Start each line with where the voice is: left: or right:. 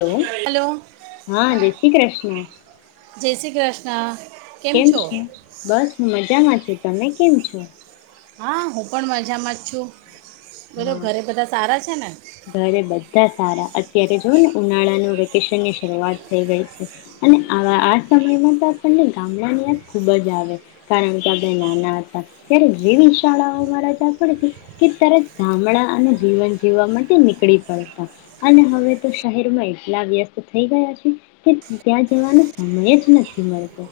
left: Hello, હાં જે શ્રી ક્રષ્ણ,
right: જય શ્રી કૃષ્ણ
left: કેમ છો? બસ હું મજામાં છું. તમે કેમ છો?
right: હા હું પણ મજામાં જ છું. બોલો
left: હા.
right: ઘરે બધા સારા છે ને
left: ઘરે બધા સારા. અત્યારે જોઓ ને ઉનાળાનું વેકેશનની શરૂઆત થઈ ગઈ છે, અને આવા આ સમયમાં તો આપણને ગામડાની યાદ ખુબ જ આવે, કારણ કે આપણે નાના હતા, ત્યારે જેવી શાળાઓમાં રજા પડી હતી કે તરત ગામડા અને જીવન જીવવા માટે નીકળી પડતા, અને હવે તો શહેરમાં એટલા વ્યસ્ત થઈ ગયા છી, કે ત્યાં જવાનો સમય જ નથી મળતો.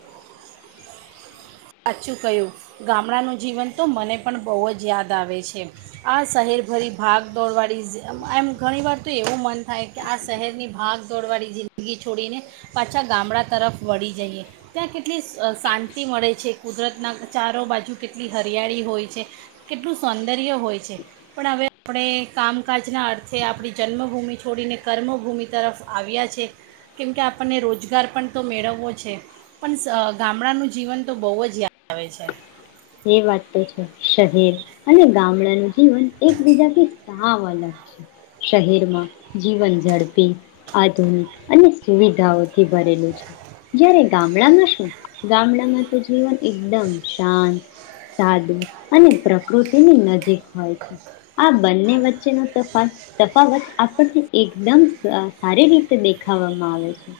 right: સાછું કહ્યું. ગામડાનું જીવન તો મને પણ બહુ જ યાદ આવે છે, આ શહેરભરી ભાગ દોડવાળી ઝિ મા એમ, ઘણી વાર તો એવું મન થાય કે આ શહેરની ભાગ દોડવાળી જિંદગી છોડીને પાછા ગામડા તરફ વળી જઈએ. ત્યાં કેટલી શ શાંતિ મળે છે. કુદરતના ચારો બાજુ કેટલી હરિયાળી હોય છે, કેટલું સૌંદર્ય હોય છે, પણ હવે આપણે કામકાજના અર્થે આપણી જન્મભૂમિ છોડીને કર્મભૂમિ તરફ આવ્યા છે, કેમકે આપણને રોજગાર પણ તો મેળવવો છે, પણ સ ગામડાનું જીવન તો બોવ જ [unintelligible] આવે છે.
left: એ વાત તો છે. શહેર અને ગામડાનું જીવન એકબીજાથી સાવ અલગ છે. શહેરમાં જીવન ઝડપી, આધુનિક અને સુવિધાઓ થી ભરેલું છે, જ્યારે ગામડામાં [unintelligible] ગામડામાં તો જીવન એકદમ શાંત સાદું અને પ્રકૃતિની નજીક હોય છે, આ બંને વચ્ચેનો તફાવ તફાવત આપણને એકદમ સ સારી રીતે દેખાવવામાં આવે છે.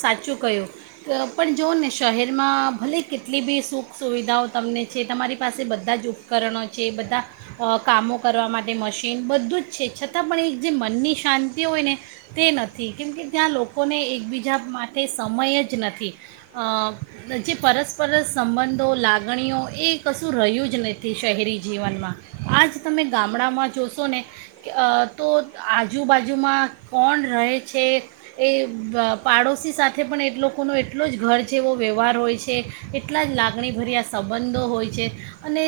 right: સાચું કહ્યું. અહ પણ જોઓ ને શહેરમાં ભલે કેટલી બી સુખ સુવિધાઓ તમને છે, તમારી પાસે બધા જ ઉપકરણો છે, બધા અહ કામો કરવા માટે મશીન બધું જ છે, છતાં પણ એક જે મનની શાંતિ હોય ને, તે નથી કેમકે ત્યાં લોકોને એકબી જા માટે સમય જ નથી. અહ જે પરસ્પર સંબંધો, લાગણીઓ એ કશું રહ્યું જ નથી શહેરી જીવનમાં, આજ તમે ગામડામાં જોશો ને ક અહ તો આજુબાજુમાં કોણ રહે છે, એ બ પાડોશી સાથે પણ એ લોકોનો એટલો જ ઘર જેવો વ્યવહાર હોય છે, એટલા જ લાગણીભર્યા સંબંધો હોય છે, અને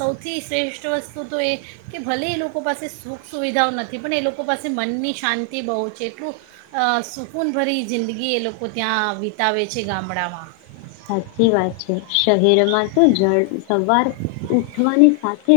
right: સૌથી શ્રેષ્ઠ વસ્તુ તો એ કે ભલે એ લોકો પાસે સુખ સુવિધાઓ નથી, પણ એ લોકો પાસે મનની શાંતિ બહુ છે, એટલું આ સુકૂનભરી જિંદગી એ લોકો ત્યાં વિતાવે છે ગામડામાં.
left: સાચી વાત છે. શહેરમાં તો જળ સવાર ઉઠવાની સાથ થે જ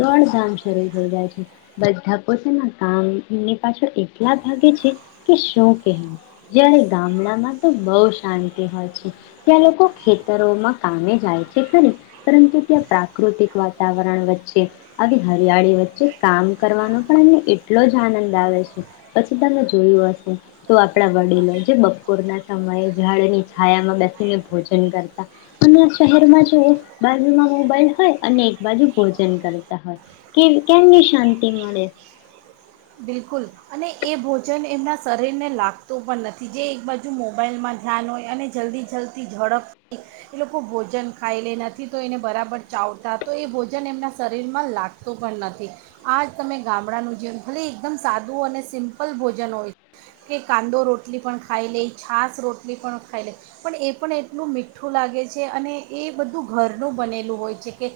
left: દોડધામ શરૂ થઈ જાય છે, બધા પોતાના કામની પાછળ એટલા ભાગે છે કે શું કહેવું, જ્યારે ગામડામાં તો બહુ શાંતિ હોય છે. ત્યાં લોકો ખેતરોમાં કામે જાય છે ખરી, પરંતુ ત્યાં પ્રાકૃતિક વાતાવરણ વચ્ચે, આવી હરિયાળી વચ્ચે કામ કરવાનો પણ એમને એટલો જ આનંદ આવે છે, પછી તમે જોયું હશે તો આપણા વડીલો જે બપોરના સમયે ઝાડની છાયામાં બેસ સી ને ભોજન કરતા અને આ શહેરમાં જોઓ બાજુમાં મોબાઈલ હોય અને એક બાજુ ભોજન કરતા હોય. કે કેમની શાંતિ મળે?
right: બિલકુલ, અને એ ભોજન એમના શરીરને લાગતું પણ નથી. જે એક બાજુ મોબાઈલમાં ધ્યાન હોય અને જલ્દી જલ્દી ઝડપ થી એ લોકો ભોજન ખાઈ લે નથી તો એને બરાબર ચાવતા તો એ ભોજન એમના શરીરમાં લાગતું પણ નથી. આ તમે ગામડાનું જેમ ભલે એકદમ સાદું અને સિમ્પલ ભોજન હોય કે કાંદો રોટલી પણ ખાઈ લેય, છાસ રોટલી પણ ખાઈ લેય, પણ એ પણ એટલું મીઠું લાગે છે. અને એ બધું ઘરનું બનેલું હોય છે. કે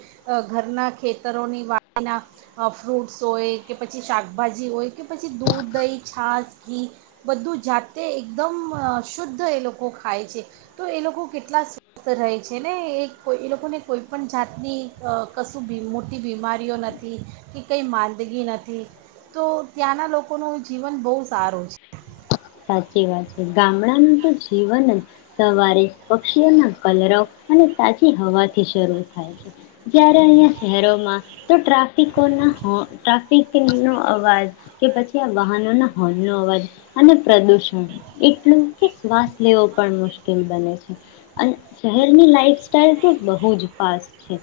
right: ઘરના ખેતરોની વાળીના ફ્રૂટ્સ હોય કે પછી શાક ભાજી હોય કે પછી દૂધ દહી છાસ ઘી બધું જાતે એકદમ શુદ્ધ એ લોકો ખાય છે. તો એ લોકો કેટલા સ્વસ્થ રહે છે. ને એ કો એ લોકોને કોઈ પણ જાતની કશું મોટી બીમારીઓ નથી કે કંઈ માંદગી નથી. તો ત્યાંના લોકોનું જીવન બહુ સારું છે.
left: સાચી વાત છે. ગામડાનું તો જીવન જ સવારે પક્ષીઓના કલરવ અને તાજી હવાથી શરૂ થાય છે. જયારે અહીંયા શહેરોમાં તો ટ્રાફિકોના હો ટ્રાફિક નો અવાજ કે પછી આ વાહનોના હોનનો અવાજ અને પ્રદૂષણ એટલું કે શ્વાસ લેવો પણ મુશ્કેલ બને છે અને શહેરની લાઈફસ્ટાઈલ તો બહુજ ફાસ્ટ છે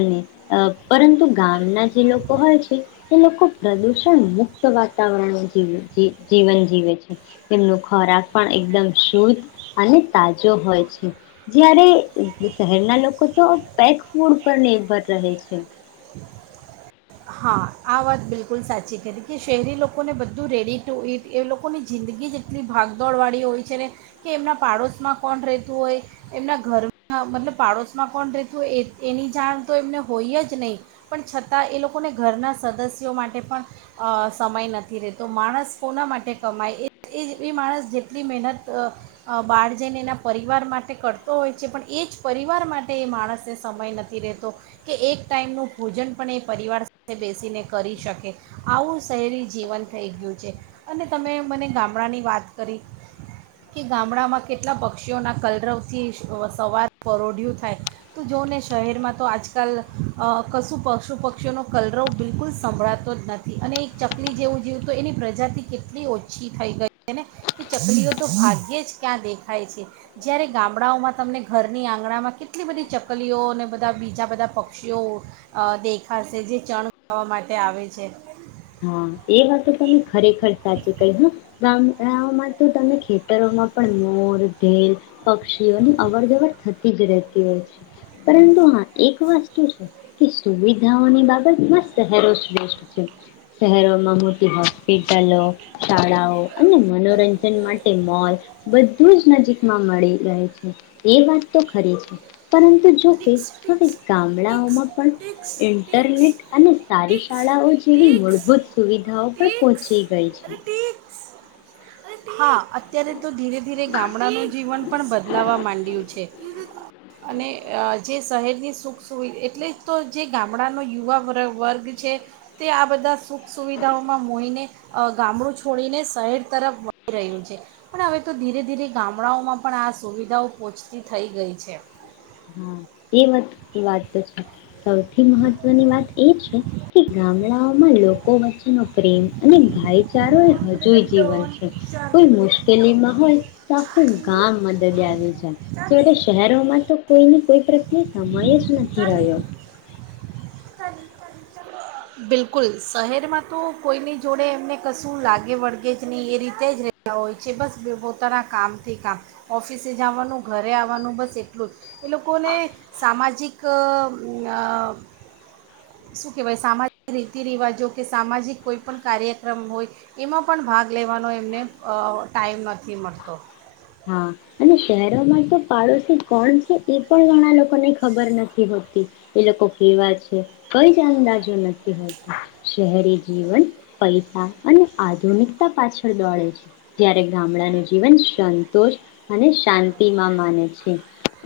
left: અને પરંતુ ગામના જે લોકો હોય છે એ લોકો પ્રદૂષણ મુક્ત વાતાવરણ જીવ જી જીવન જીવે છે. તેમનો ખોરાક પણ એકદમ શુદ્ધ અને તાજો હોય છે. જયારે શહેરના લોકો તો પેક ફૂડ પર નિર્ભર રહે છે.
right: હા. આ વાત બિલકુલ સાચી કરી, કે શહેરી લોકોને બધું રેડી ટુ ઇટ એ લોકોની જિંદગી જ એટલી ભાગદોડવાળી હોય છે ને, કે એમના પાડોશમાં કોણ રહેતું હોય, એમના ઘરમાં મતલબ પાડોશમાં કોણ રહેતું હોય, એ એની જાણ તો એમને હોય જ નહીં, પણ છતાં એ લોક લોકોને ઘરના સદસ્યો માટે પણ અ સમય નથી રહેતો. માણસ કોના માટે કમાય એ એ માણસ જેટલી મહેનત બહાર જઈને એના પરિવાર માટે કરતો હોય છે. પણ એ જ પરિવાર માટે એ માણસને સમય નથી રહેતો કે એક ટાઈમનું ભોજન પણ એ પરિવાર સા થે બેસીને કરી શકે આવું શહેરી જીવન થઈ ગયું છે અને તમે મને ગામડાની વાત કરી કે ગામડામાં કેટલા પક્ષીઓના કલરવથી સવાર પરોઢીયુ થાય તો જો ને શહેરમાં તો આજકાલ અ કશું પશુ પક્ષીઓનો કલરવ બિલકુલ સંભળાતો જ નથી. અને એક ચકલી જેવું જેવું તો એની પ્રજાતિ કેટલી ઓછી થઈ ગઈ છે. ને કે ચકલીઓ તો ભાગ્યે જ ક્યાં દેખાય છે. જ્યારે ગામડાઓમાં તમને ઘરની આંગણામાં કેટલી બધી ચકલીઓ અને બધા બીજા બધા પક્ષીઓ દેખાશે જે ચણ ખાવા માટે આવે છે.
left: હ એ વાત તમે ખરેખર સાચી કઈ હ ગામડાઓમાં તો તમે ખેતરોમાં પણ મોર ઢેલ પક્ષીઓની અવર જવર થ ઇજ રહેતી હોય છે, પરંતુ હા એક વસ્તુ છે કે સુવિધાઓની બાબતમાં શહેરો જ શ્રેષ્ઠ છે. શહેરોમાં મોટી હોસ્પિટલો, શાળાઓ અને મનોરંજન માટે મોલ બધું જ નજીકમાં મળી રહે છે. એ વાત તો ખરી છે. પરંતુ જોકે
right: ટીક્સ
left: હવે
right: ટીક્સ ટીક્સ
left: ગામડાઓમાં પણ
right: ટીક્સ ટીક્સ
left: ઇન્ટરનેટ અને સારી
right: ટીક્સ
left: શાળાઓ જેવી મળ
right: ટીક્સ
left: ભૂત સુવિધાઓ પણ
right: ટીક્સ
left: પહોંચી ગઈ છે.
right: અરે ટીક્સ અરે [inaudible] હા અત્યારે તો ધીરે ધીરે ગામડાનું જીવન પણ બદલાવવા માંડ્યું છે. અને. એ અહ જે શહેરની સુખ સુવિ એટલેજ તો જે ગામડાનો યુવા વર વર્ગ છે. તે આ બધા સુખ સુવિધાઓમાં મોહીને અહ ગામડું છોડીને શહેર તરફ વહી રહ્યું છે. પણ હવે તો ધીરે ધીરે ગામડાઓમાં પણ આ સુવિધાઓ પહોંચતી થઈ ગઈ છે.
left: હા એ વત વાત તો છે. સૌથી મહત્ત્વની વાત એ છે કે ગામડાઓમાં લોકો વચ્ચેનો પ્રેમ અને ભાઈચારો [inaudible] જઈ જીવન છે. કોઈ મુશ્કેલીમાં હોય તો આખું ગામ મદરીયે આવી જાય, જ્યારે શહેરોમાં તો કોઈને કોઈ પ્રત્યે સમયે જ નથી રહ્યો.
right: બિલકુલ શહેરમાં તો કોઈની જોડે એમને કશું લાગે વળગે જ નહીં, એ રીતે જ રેતા હોય છે. બસ પોતાના કામથી કામ ઓફિસે જવાનું ઘરે આવવાનું બસ એટલું જ એ લોકોને સામાજિક અ અ શું કહેવાય સામા રીતિ રિવાજો કે સામાજિક કોઈ પણ કાર્યક્રમ હોય, એમાં પણ ભાગ લેવાનો એમને અ ટાઈમ નથી મળતો.
left: હા અને શહેરોમાં તો પાડોશી કોણ છે એ પણ ઘણા લોકોને ખબર નથી હોતી, એ લોકો કેવા છે. કઈ જ જાણતા જ નથી. શહેરી જીવન પૈસા અને આધુનિકતા પાછળ દોડે છે. જયારે ગામડાનું જીવન [inaudible] તોષ અને શાંતિ માં માને છે.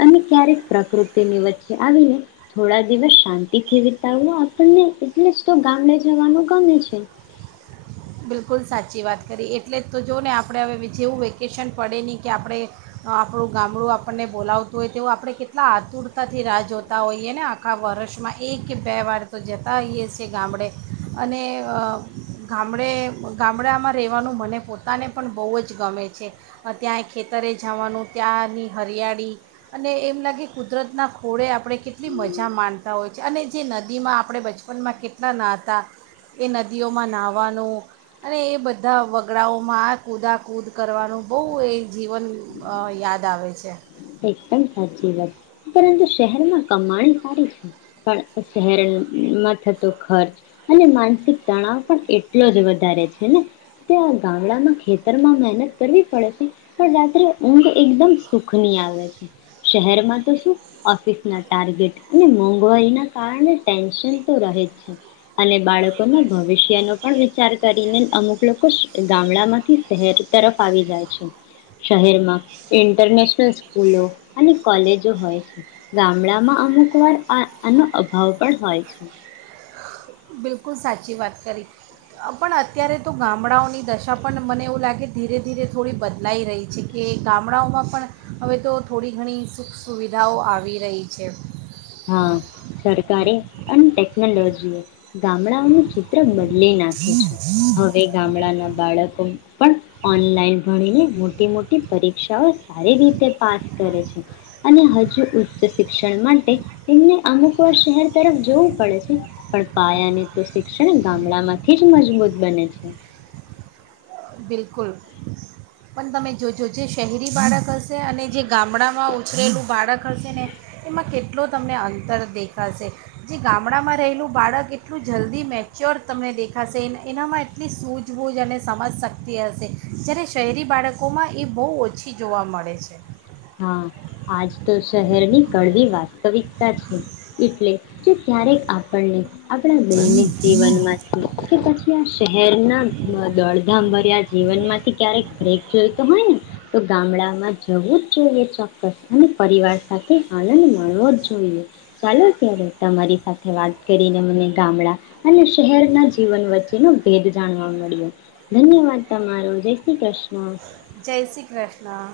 left: અને ક્યારેક પ્રકૃતિની વચ્ચે આવીને થોડા દિવસ શાંતિથી વિતાવવા આપણને એટલે જ તો ગામડે જવાનું ગમે છે.
right: બિલકુલ સાચી વાત કરી. એટલે જ તો જો ને આપણે હવે જેવું વેકેશન પડે નહીં, કે આપણે આપણું ગામડું આપણને બોલાવતું હોય તેવું આપણે કેટલા આતુરતાથી રાહ જોતા હોઈએ ને આખા વર્ષમાં એક કે બે વાર તો જતા હોએ છીએ ગામડે અને અ [inaudible] ગામડે ગામડામાં રહેવાનું મને પોતાને પણ બહુ જ ગમે છે. ત્યાં એ ખેતરે જવાનું ત્યાંની હરિયાળી અને એમ લાગે કુદરતના ખોળે આપણે કેટલી મજા માણતા હોય છે. અને જે નદીમાં આપણે બચપનમાં કેટલા નાહતા એ નદીઓમાં નાહવા વાનું અને એ બધા વગડાઓમાં આ કૂદા કૂદ કરવાનું બહુ એ જીવન અ યાદ આવે છે.
left: અરે હાચી વાત પરંતુ શહેરમાં કમાણી સારી છે, પણ શહેરોમાં થતો ખર્ચ અને માનસિક તણાવ પણ એટલો જ વધારે છેને તે આ ગામડામાં ખેતરમાં મહેનત કરવી પડે છે, પણ રાત્રે ઊંઘ એકદમ સુખ બની આવે છે. શહેરમાં તો શું ઓફિસ ના ટારગેટ અને મોંઘવારી ના કારણે ટેન્શન તો રહે જ છે. અને બાળકોના ભવિષ્યનો પણ વિચાર કરીને અમુક લોકો ગામડામાંથી શહેર તરફ આવી જાય છે. શહેરમાં ઇન્ટરનેશ તા સ્કૂલો અને કોલેજો હોય છે. ગામડામાં અમુકવાર આ આનો અભાવ પણ હોય છે.
right: બિલકુલ સાચી વાત કરી પણ અત્યારે તો ગામડાઓની દશા પણ મને એવું લાગે ધીરે ધીરે થોડી બદલાઈ રહી છે કે ગામડાઓમાં પણ હવે તો થોડી ઘણી સુખ સુવિધાઓ આવી રહી છે.
left: હા સરકારે અને ટેકનોલોજીએ ગામડાઓનું ચિત્ર બદ લી નાખ્યું છે. હવે ગામડાના બાળકો પણ ઓનલાઈન ભણીને મોટી મોટી પરીક્ષાઓ સારી રીતે પાસ કરે છે. અને હજુ ઉચ્ચ શિક્ષણ માટે એમને અમુક વાર શહેર તરફ જવું પડે છે. પણ પાયાને તો શિક્ષણ ગામડામાંથી જ મજબૂત બને છે.
right: બિલકુલ પણ તમે જોજો જે શહેરી બાળક હશે અને જે ગામડામાં ઉછરેલું બાળક હશે ને એમાં કેટલો તમને અંતર દેખાશે જે ગામડામાં રહેલું બાળક એટલું જલદી મેચ્યોર તમને દેખાશે એનએનામાં એટલી સૂઝબૂઝ અને સમજશક્તિ હશે જ્યારે શહેરી બાળકોમાં એ બહુ ઓછી જોવા મળે છે.
left: હા આજ તો શહેર ની કડવી વાત સ્તવિકતા છે, એટલે કે ક્યારેક આપણને આપણા દૈનિક જીવનમાંથી કે પછી આ શહેરના દોડધામ ભર્યા જીવનમાંથી ક્યારેક બ્રેક જોઈતો હોય ને તો ગામડામાં જવું જોઈએ એ ચોક્કસ. અને પરિવાર સાથે જ આનંદ માણવો જ જોઈએ ચાલો ત્યારે તમારી સાથે વાત કરી ને મને ગામડા અને શહેરના જીવન વચ્ચેનો ભેદ જાણવા મળ્યો ધન્યવાદ તમારો જય શ્રી કૃષ્ણ.
right: જય શ્રી કૃષ્ણ.